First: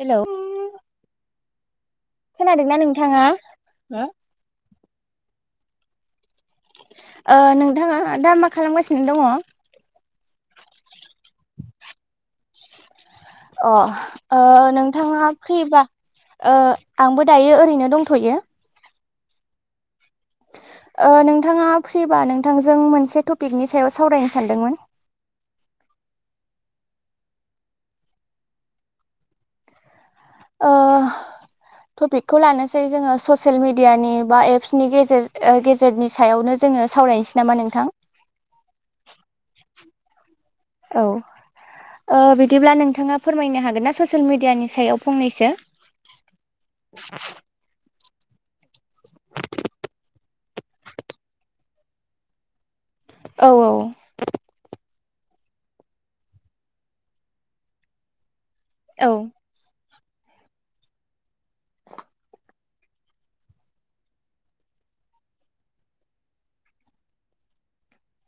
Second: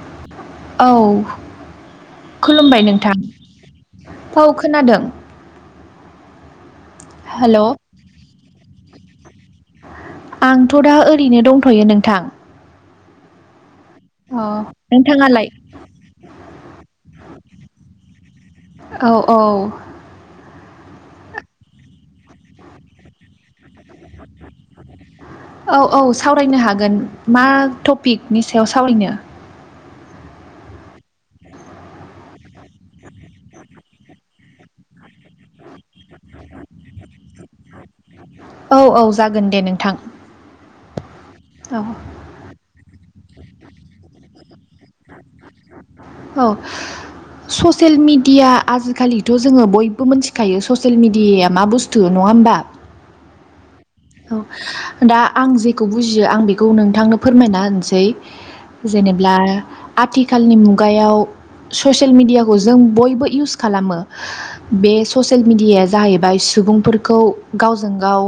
हेल'! औ खोनादोंना खुलुमबाय नोंथां। नोंथाङा औ खोनादों। ओ हेल' नोंथाङा दा मा खालामगासिनो दङ? आंथ' दा ओरैनो दंथ'यो नोंथां। अ ओ अ नोंथाङा नोंथाङालाय फ्रिबा ओ आंबो दायो ओरैनो दंथ'यो। औ औ। ओ नोंथाङा फ्रिबा नोंथांजों मोनसे टपिकनि सायाव सावरायनो सानदोंमोन। औ औ सावरायनो हागोन मा टपिकनि सायाव सावरायनो? ओ टपिकखौ लानोसै जोङो ससियेल मिडियानि बा एप्सनि गेजेर ओ गेजेरनि सायावनो जोङो सावरायनोसै नामा नोंथां। औ औ जागोन दे नोंथां। औ औ ओ बिदिब्ला नोंथाङा फोरमायनो हागोन ना? ससियेल मिडियानि सा सायाव फंनैसो। औ ससियेल मिडिया आजिखालिथ' जोङो बयबो मिथिखायो ससियेल मिडियाया मा बुस्थु नङा होमबा? औ औ दा आं जेखौ बुजियो आं बेखौ नोंथांनो फोरमायना होनसै। औ जेनेब्ला आथिखालनि मुगायाव ससियेल मेडियाखौ जों बयबो इउस खालामो। बे ससियेल मिडियाया जाहैबाय सुबुंफोरखौ गावजों गाव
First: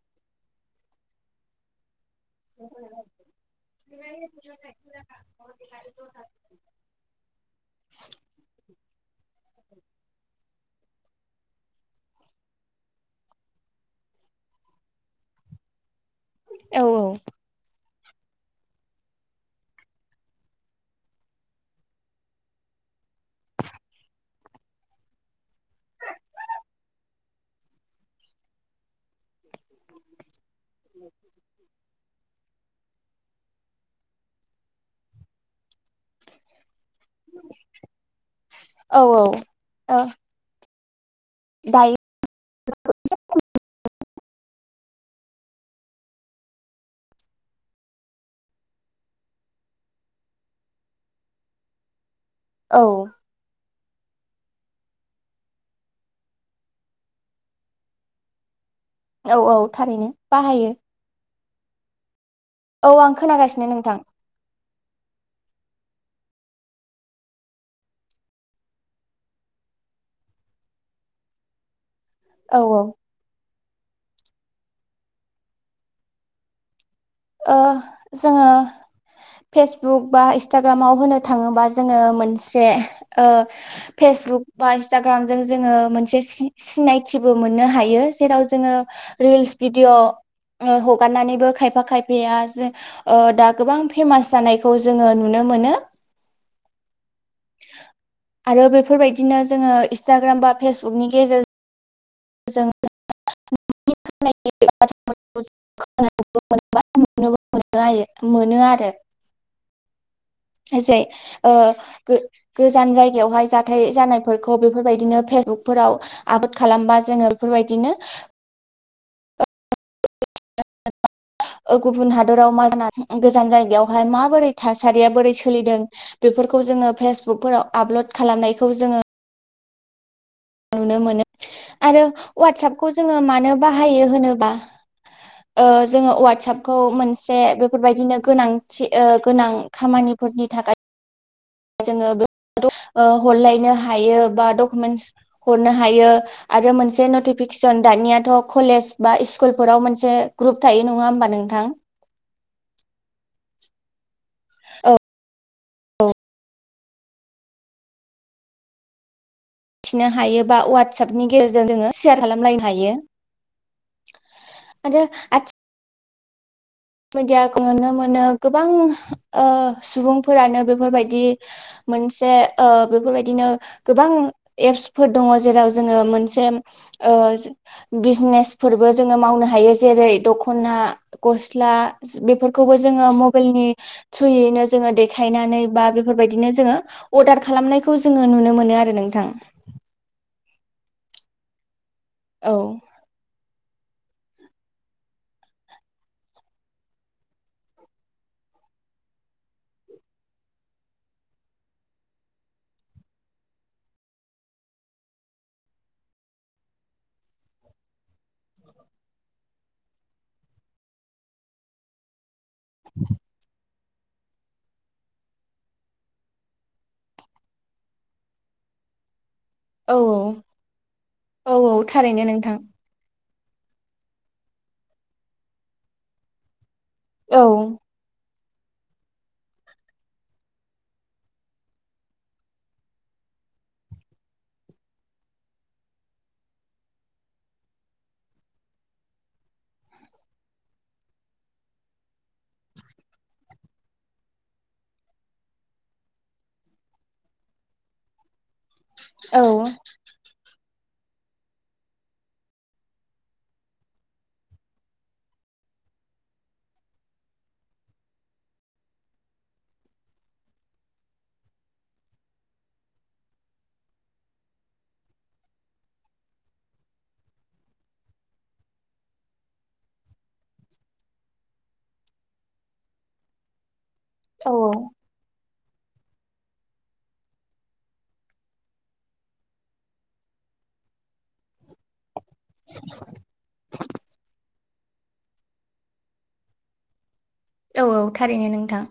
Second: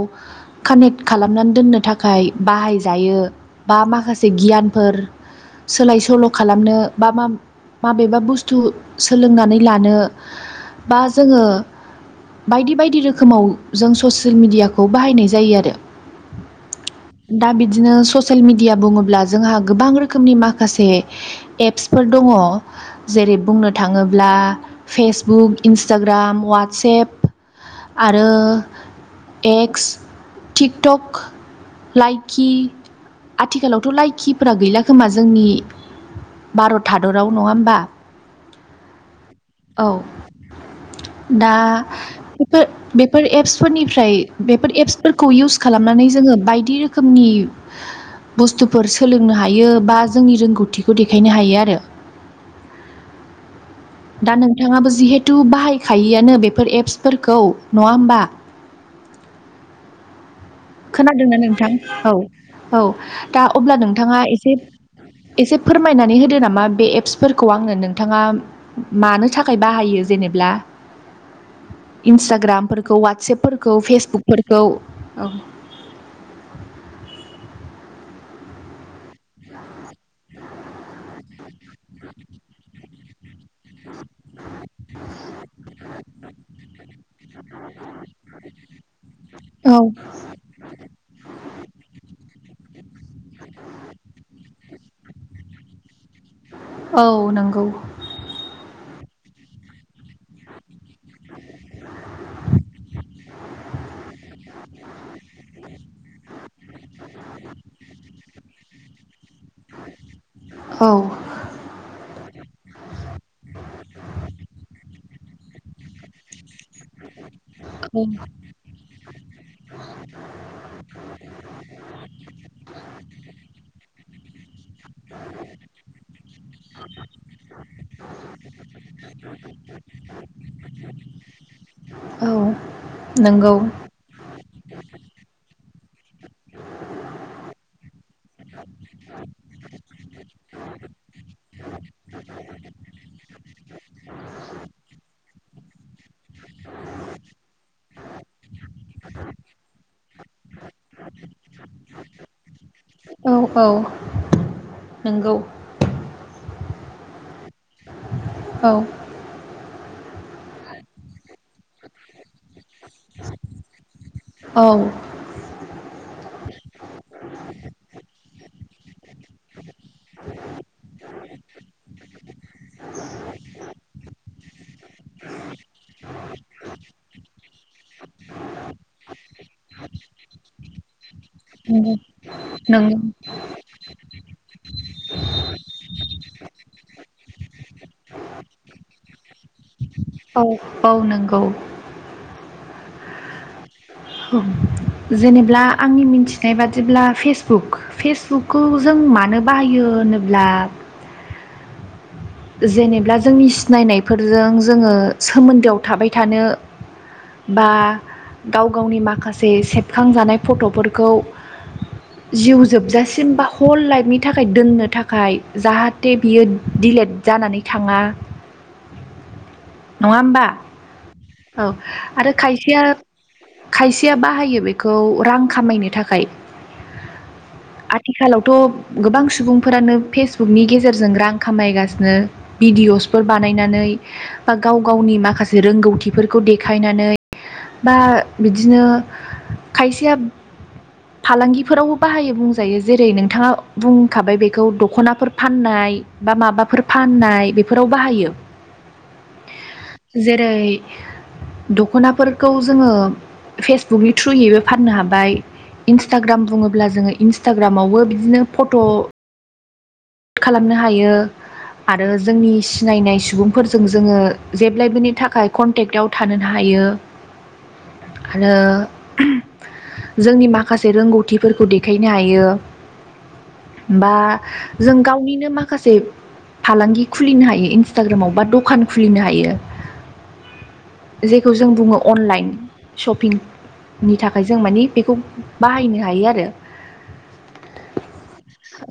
कानेक्ट खालामनानै दोननो थाखाय बाहाय जायो बा माखासे गियानफोर सोलाय सोल' खालामनो बा मा माबेबा बुस्थु सोलोंनानै लानो बा जोङो बायदि बायदि रोखोमाव जों ससियेल मिडियाखौ बाहायनाय जायो आरो। औ औ। दा बिदिनो ससियेल मेडिया बुङोब्ला जोंहा गोबां रोखोमनि माखासे एप्सफोर दङ'। जेरै बुंनो थाङोब्ला फेसबुक, इन्सटाग्राम, वाट्सेएप आरो एक्स, थिकटक, लाइक खि। आथिखालावथ' लाइखिफोरा गैला खोमा जोंनि भारत हादराव नङा होमबा? औ औ औ। ओ दा दायो बेफोर बेफोर एप्सफोरनिफ्राय बेफोर एप्स फोरखौ इउस खालामनानै जोङो बायदि रोखोमनि बुस्थुफोर सोलोंनो हायो बा जोंनि रोंगौथिखौ देखायनो हायो आरो। औ। दा नोंथाङाबो जिहेथु बाहायखायोआनो बेफोर एप्सफोरखौ नङा होमबा? औ औ थारैनो बाहायो। खोनादोंना नोंथां औ औ आं दा खोनागासिनो अब्ला नोंथां नोंथाङा एसे एसे फोरमायनानै होदो नामा? बे एप्सफोरखौ आंनो नोंथाङा मानो थाखाय बाहायो जेनेब्ला? [inaudible] औ औ इन्सटाग्रामफोरखौ वाटसेपफोरखौ फेसबुकफोरखौ। ओ जोङो फेसबुक बा इन्सटाग्रामाव होनो थाङोबा जोङो मोनसे ओ फेसबुक बा इन्सटाग्रामजों जोङो मोनसे सि सिनायथिबो मोननो हायो जेराव जोङ रिल्स औ भिदिअ हगारनानैबो खायफा खायफ बेया जे ओ दा गोबां फेमास जानायखौ जोङो नुनो मोनो। औ नंगौ। आरो बेफोरबायदिनो जोङो इन्सटाग्राम बा फेसबुकनि गेजेर जों। [unintelligible] औ जाय ओ गो गोजान जायगायावहाय जाथाय जानायफोरखौ बेफोरबायदिनो फेसबुकफोराव आबोद खालामबा जोङो बेफोरबायदिनो औ ओ गुबुन हादराव मा ज गोजान जायगायावहाय माबोरै थासारिया बोरै सोलिदों बेफोरखौ जोङो फेसबुकफोराव आपल'ड खालामनायखौ जोङो [unintelligible] नुनो मोनो आरो औ ववाटसपखौ जोङो मानो नंगौ बाहायो होनोबा ओ जोङो वाटसपखौ मोनसे बेफोरबायदिनो गोनांथि ओ गोनां खामानिफोरनि थाखाय जोङो ओ हरलायनो बा डकुमेन्टस हरनो हायो। आरो मोनसे नटिफिकेसन दानियाथ' कलेज बा स्कुलफोराव मोनसे ग्रुप थायो नङा होमबा नोंथां? औ औ नोंगौ। औ थिनो हायोबा वाट्सएपनि गेजेरजों जोङो सेयार खालामल लाय हायो‌ औ आरो आथिक मिडियाखौ नुनो मोनो गोबां ओ सुबुंफोरानो बेफोरबायदि मोनसे ओ बेफोरबायदिनो गोबां एप्सफोर दङ जेराव जोङो मोनसेम ओ बिजनेसफोरबो जोङो मावनो हायो जेरै दखना गस ला नंगौ बेफोरखौबो नंगौ जोङो मबाइलनि थ्रुयैनो जोङो देखायनानै बा बेफोरबायदिनो जोङो अर्डार खालामनायखौ जोङो नुनो मोनो आरो नोंथां। औ औ नंगौ। औ। जेनेब्ला आंनि मिथिनाय बादिब्ला फेसबुक फेसबुक खौ जों मानो बाहायो होनोब्ला जेनेब्ला जोंनि सिनायनायफोरजों जोङो सोमोन्दोआव थाबाय थानो बा गाव गावनि माखासे सेबखांजानाय फटफोरखौ जिउ जोबजासिम बा हल लाइफनि थाखाय दोननो थाखाय जाहाथे बियो दिलेट जानानै थाङा। औ नङा होमबा औ आरो खायसेया खायसेया बाहायो बेखौ रां खामायनो थाखाय। औ। आथिखालावथ गोबां सुबुंफोरानो फेसबुकनि गेजेरजों रां खामायगासिनो। भिडिअ'सफोर बानायनानै बा गाव गावनि माखासे रोंगौथिफोरखौ देखायनानै बा बिदिनो खायसेयाब फालांगिफोरावबो बाहायो बुंजायो जेरै नोंथाङा बुंखाबाय बेखौ दख'नाफोर फाननाय बा माबाफोर फाननाय बेफोराव बाहायो। औ। [unintelligible] जेरै दख'नाफोर खौ जोङो फेसबुकनि थ्रुयैबो फाननो हाबाय। इन्सटाग्राम बुङोब्ला जोङो इन्सटाग्रामावबो बिदिनो फट' खालामनो हायो। आरो जोंनि सिनायनाय सुबुंफोरजों जोङो जेब्लायबोनि थाखाय कन्टेक्टआव थानोनो हायो। [unintelligible] आरो [unintelligible] जोंनि माखासे रोंगौथिफोरखौ देखायनो हायो बा औ जों गावनिनो माखासे फालांगि खुलिनो हायो इन्सटाग्रामाव बा दखान खुलिनो हायो। जेखौ जों बुङो अनलाइन सपिंनि थाखाय जों मानि बेखौब बाहायनो हायो आरो। औ औ थारैनो नोंथां।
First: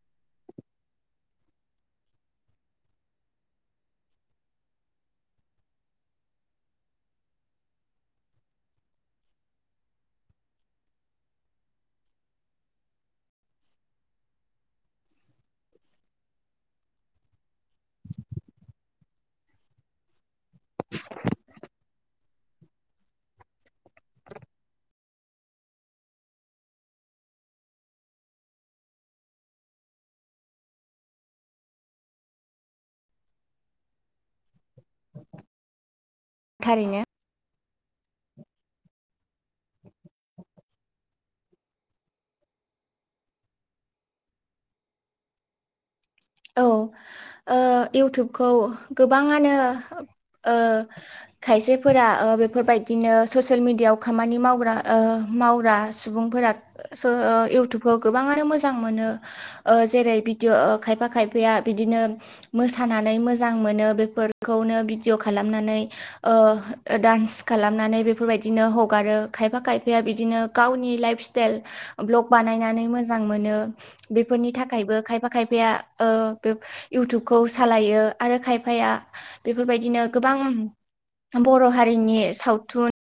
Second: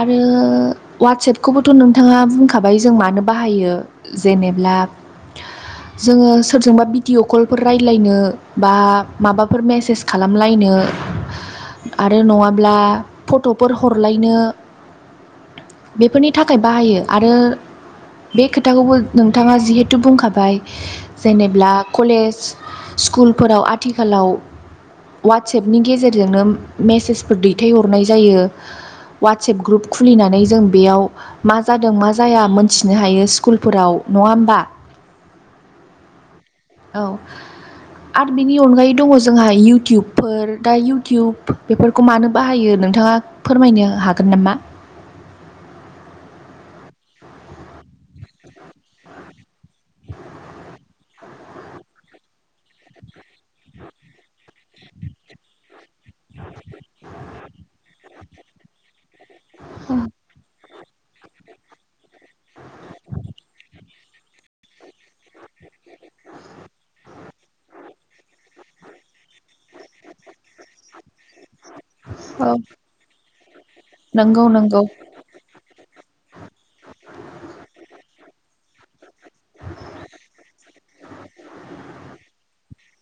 आरो उवाटसेएपखौबोथ' नोंथाङा बुंखाबाय जों मानो बाहायो [unintelligible] जेनेब्लाब [unintelligible] जोङो सोरजोंबा बिडिअ' कलफोर रायज्लायनो बा माबाफोर मेसेज खालामलायनो आरो नङाब्ला ट'फोर हरलायनो बेफोरनि थाखाय बाहायो आरो बे खोथाखौबो नोंथाङा जिहेथु बुंखाबाय जेनेब्ला खलेज स्कुलफोराव आथिखालाव उवाटसएपनि गेजेरजोंनो मेसेजफोर दैथायहरनाय जायो। उवाटसेएप ग्रुप खुलिनानै जों बेयाव मा जादों मा जाया मोनथिनो हायो स्कुलफोराव नङा होमबा? थारैनो औ। आरो बिनि अनगायै दङ' जोंहा इउटुबफोर दा इउटुब बेफोरखौ मानो बाहायो नों थाङा फोरमायनो हागोन नामा? औ ओ इउथुबखौ गोबाङानो ओ खायसेफोरा ओ बेफोरबायदिनो ससियेल मिडियायाव खामानि मावग्रा ओ मावरा सुबुंफोरा [unintelligible] सो ओ इउथुबखो गोबाङानो मोजां मोनो। ओ जेरै बिदिअ' ओ खायफा खायफाया बिदिनो मोसानानै मोजां मोनो बेफोरखौनो बिडिय' खालामनानै ओ ओ दान्स खालामनानै बेफोरबायदिनो हगारो खायफा खायफाया बिदिनो गावनि लाइफस टेल ब्लग औ बानायनानै मोजां मोनो नंगौ बेफोरनि नंगौ थाखायबो खायफा खायफाया ओ बे इउटुबखौ सालायो आरो खायफाया बेफोरबायदिनो गोबां बर' हारिनि सावथुन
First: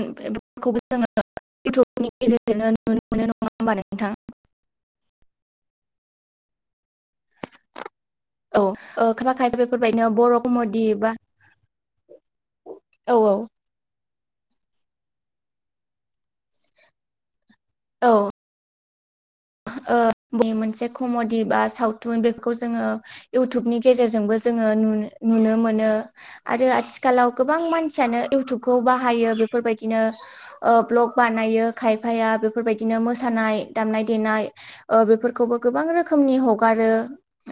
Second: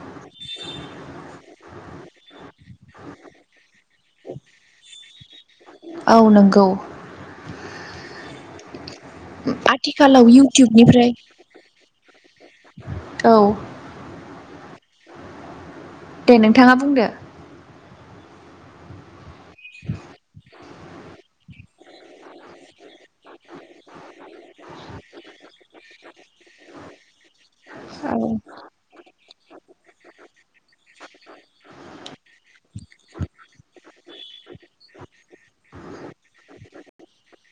उम बेफोरखौबो जोङो इउटुबनि गेजेरजोंनो नुनो नङा होमबा नोंथां औ नोंगौ औ ओ खायफा उम खायफा बेफोरबायदिनो आथिखालाव बर' कमेडि बा इउटुबनिफ्राय औ। दे नोंथाङा बुंदो औ। ओ बे मोनसे खमडि बा सावथुन बेफोरखौ जोङो इउथुबनि गेजेरजोंबो जोङो नुन नुनो मोनो। आरो आथिखालाव गोबां औ मानसियानो इउथुबखौ बाहायो बेफोरबायदिनो ओ ब्लग बानायो खायफाया बेफोरबायदिनो मोसानाय दामनाय देनाय ओ बिफोरखौबो गोबां रोखोमनि हगारो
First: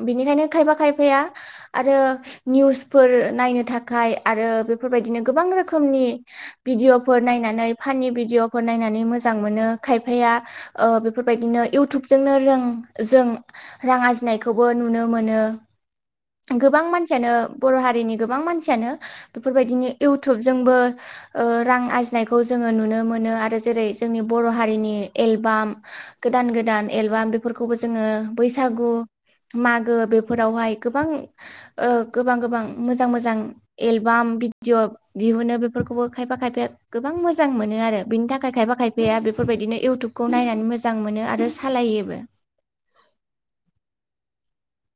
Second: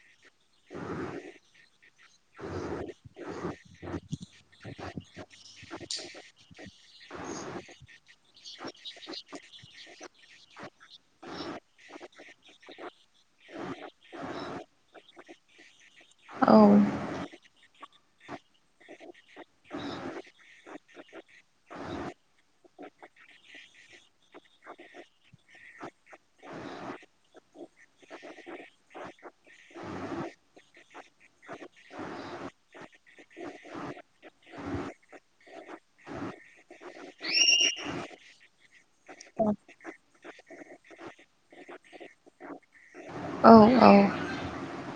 बिनिखायनो खायफा खायफाया आरो निउसफोर नायनो थाखाय आरो बेफोरबायदिनो गोबां रोखोमनि भिडिअफोर नायनानै फानि भिडिअफोर नायनानै मोजां मोनो खायफाया ओ बेफोरबायदिनो इउ जोंनो रों जों रांनआरजिनायखौबो नुनो मोनो औ गोबां मान सियानो बर' हारिनि गोबां मानसियानो बेफोरबायदिनो इउटुबजोंबो ओ रां आरजिनायखौ जोङो नुनो मोनो आरो। जेरै जोंनि बर हारिनि एलबाम गोदान गोद गोदान एलबाम बेफोरखौबो जोङो बैसागु मागो बेफोरावहाय गोबां ओ गोबां गोबां मोजां मोजां एलबाम भिडिअ दिहुनो बेफोरखौबो खायफा खायफाया गोबां मोजां मोनो आरो बेनि थाखाय खायफा खायफ गैया बेफोरबायदिनो इउटुबखौ नायनानै मोजां मोनो आरो सालायोबो। औ औ।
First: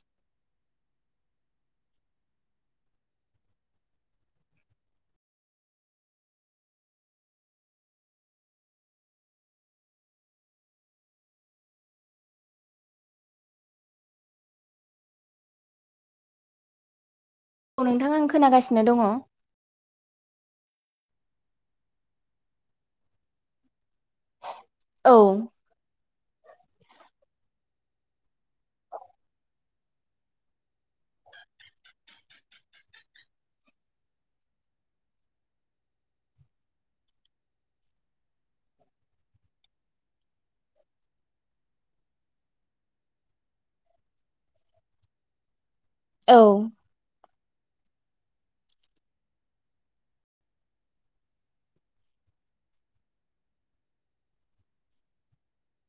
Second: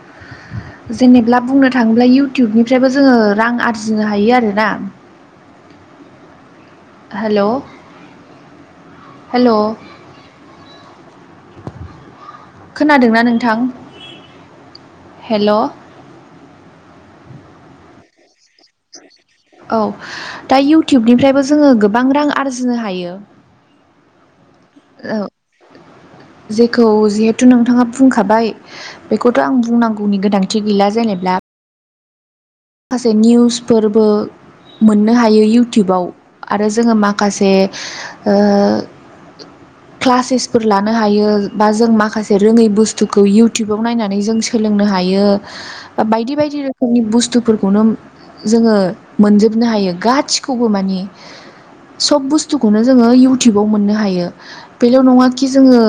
[inaudible] जेनेब्ला बुंनो थाङोब्ला इउटुबनिफ्रायबो जोङो रां आरजिनो हायो आरोना। [inaudible] हेल' हेल' खोनादोंना नोंथां? हेल' औ नोंथां आं खोनागासिनो दङ। औ दा इउटुबनिफ्रायबो जोङो गोबां रां आरजिनो हायो। औ जेखौ जिहेथु नोंथाङा बुंखाबाय। बेखौथ' आं बुंनांगौनि गोनांथि गैला जेनेब्ला। खासे निउसफोरबो मोननो हायो इउटुबाव आरो जोङो माखासे ओ- [inaudible] क्लासेसफोर लानो हायो बा जों माखासे रोङै बुस्थुखौ इयउटुबाव नायनानै जों सोलोंनो हायो। [inaudible] बा बायदि बायदि रोखोमनि बुस्थु फोरखौनो जोङो मोनजोबनो हायो गासिखौबो मानि। सब बुस्थुखौनो जोङो इउटुबाव मोननो हायो। बेल' नङााखि जोङो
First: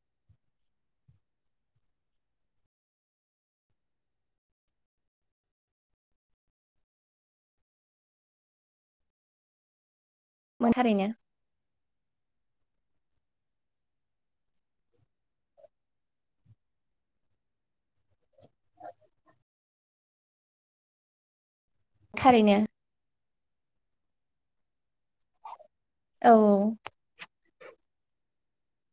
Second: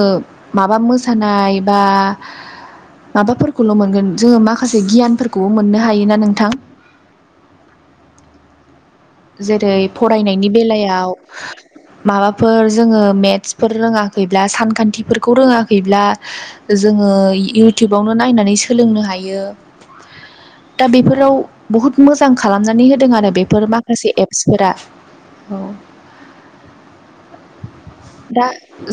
माबा मोसानाय बा। माबाफोरखौल' मोनगोन जोङो माखासे गियानफोरखौबो मोननो हायोना नोंथां? जेरै फरायनायनि बेलायाव। [inaudible] माबाफोर जोङो मेथ्सफोर रोङाखैब्ला सानखान्थिफोरखौ रोङाखैब्ला जोङो इउटुबावनो नायनानै सोलोंनो हायो। दा बेफोराव बहुद मोजां थारैनो खालामनानै होदों आरो बेफोर माखासे एप्सफोरा औ। औ दा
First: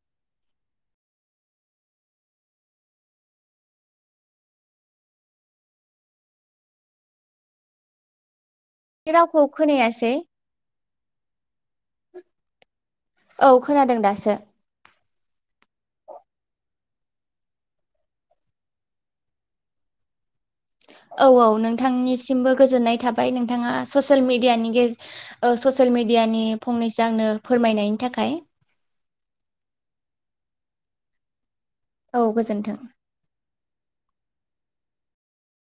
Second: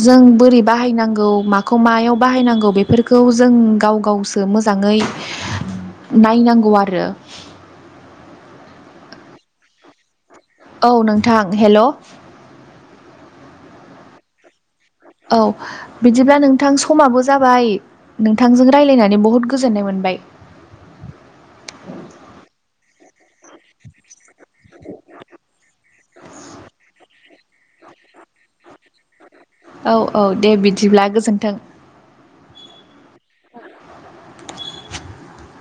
जों बोरै बाहायनांगौ माखौ मायाव बाहायनांगौ बेफोरखौ जों गाव गावसो मोजाङै। [inaudible] नायनांगौ आरो रावखौ खोनायासै औ नोंथां हेल' औ खोनादों दासो औ बिदिब्ला नोंथां समाबो जाबाय। नोंथांजों रायज्लायनानै बहुद गोजोननाय मोनबाय औ औ नोंथांनिसिमबो गोजोननाय थाबाय नोंथाङा ससियेल मिडियानि गेज ओ-ससियेल मिडियानि फंनैसो आंनो फोरमायनायनि थाखाय। औ औ दे बिदिब्ला गोजोन्थों। औ गोजोन्थों।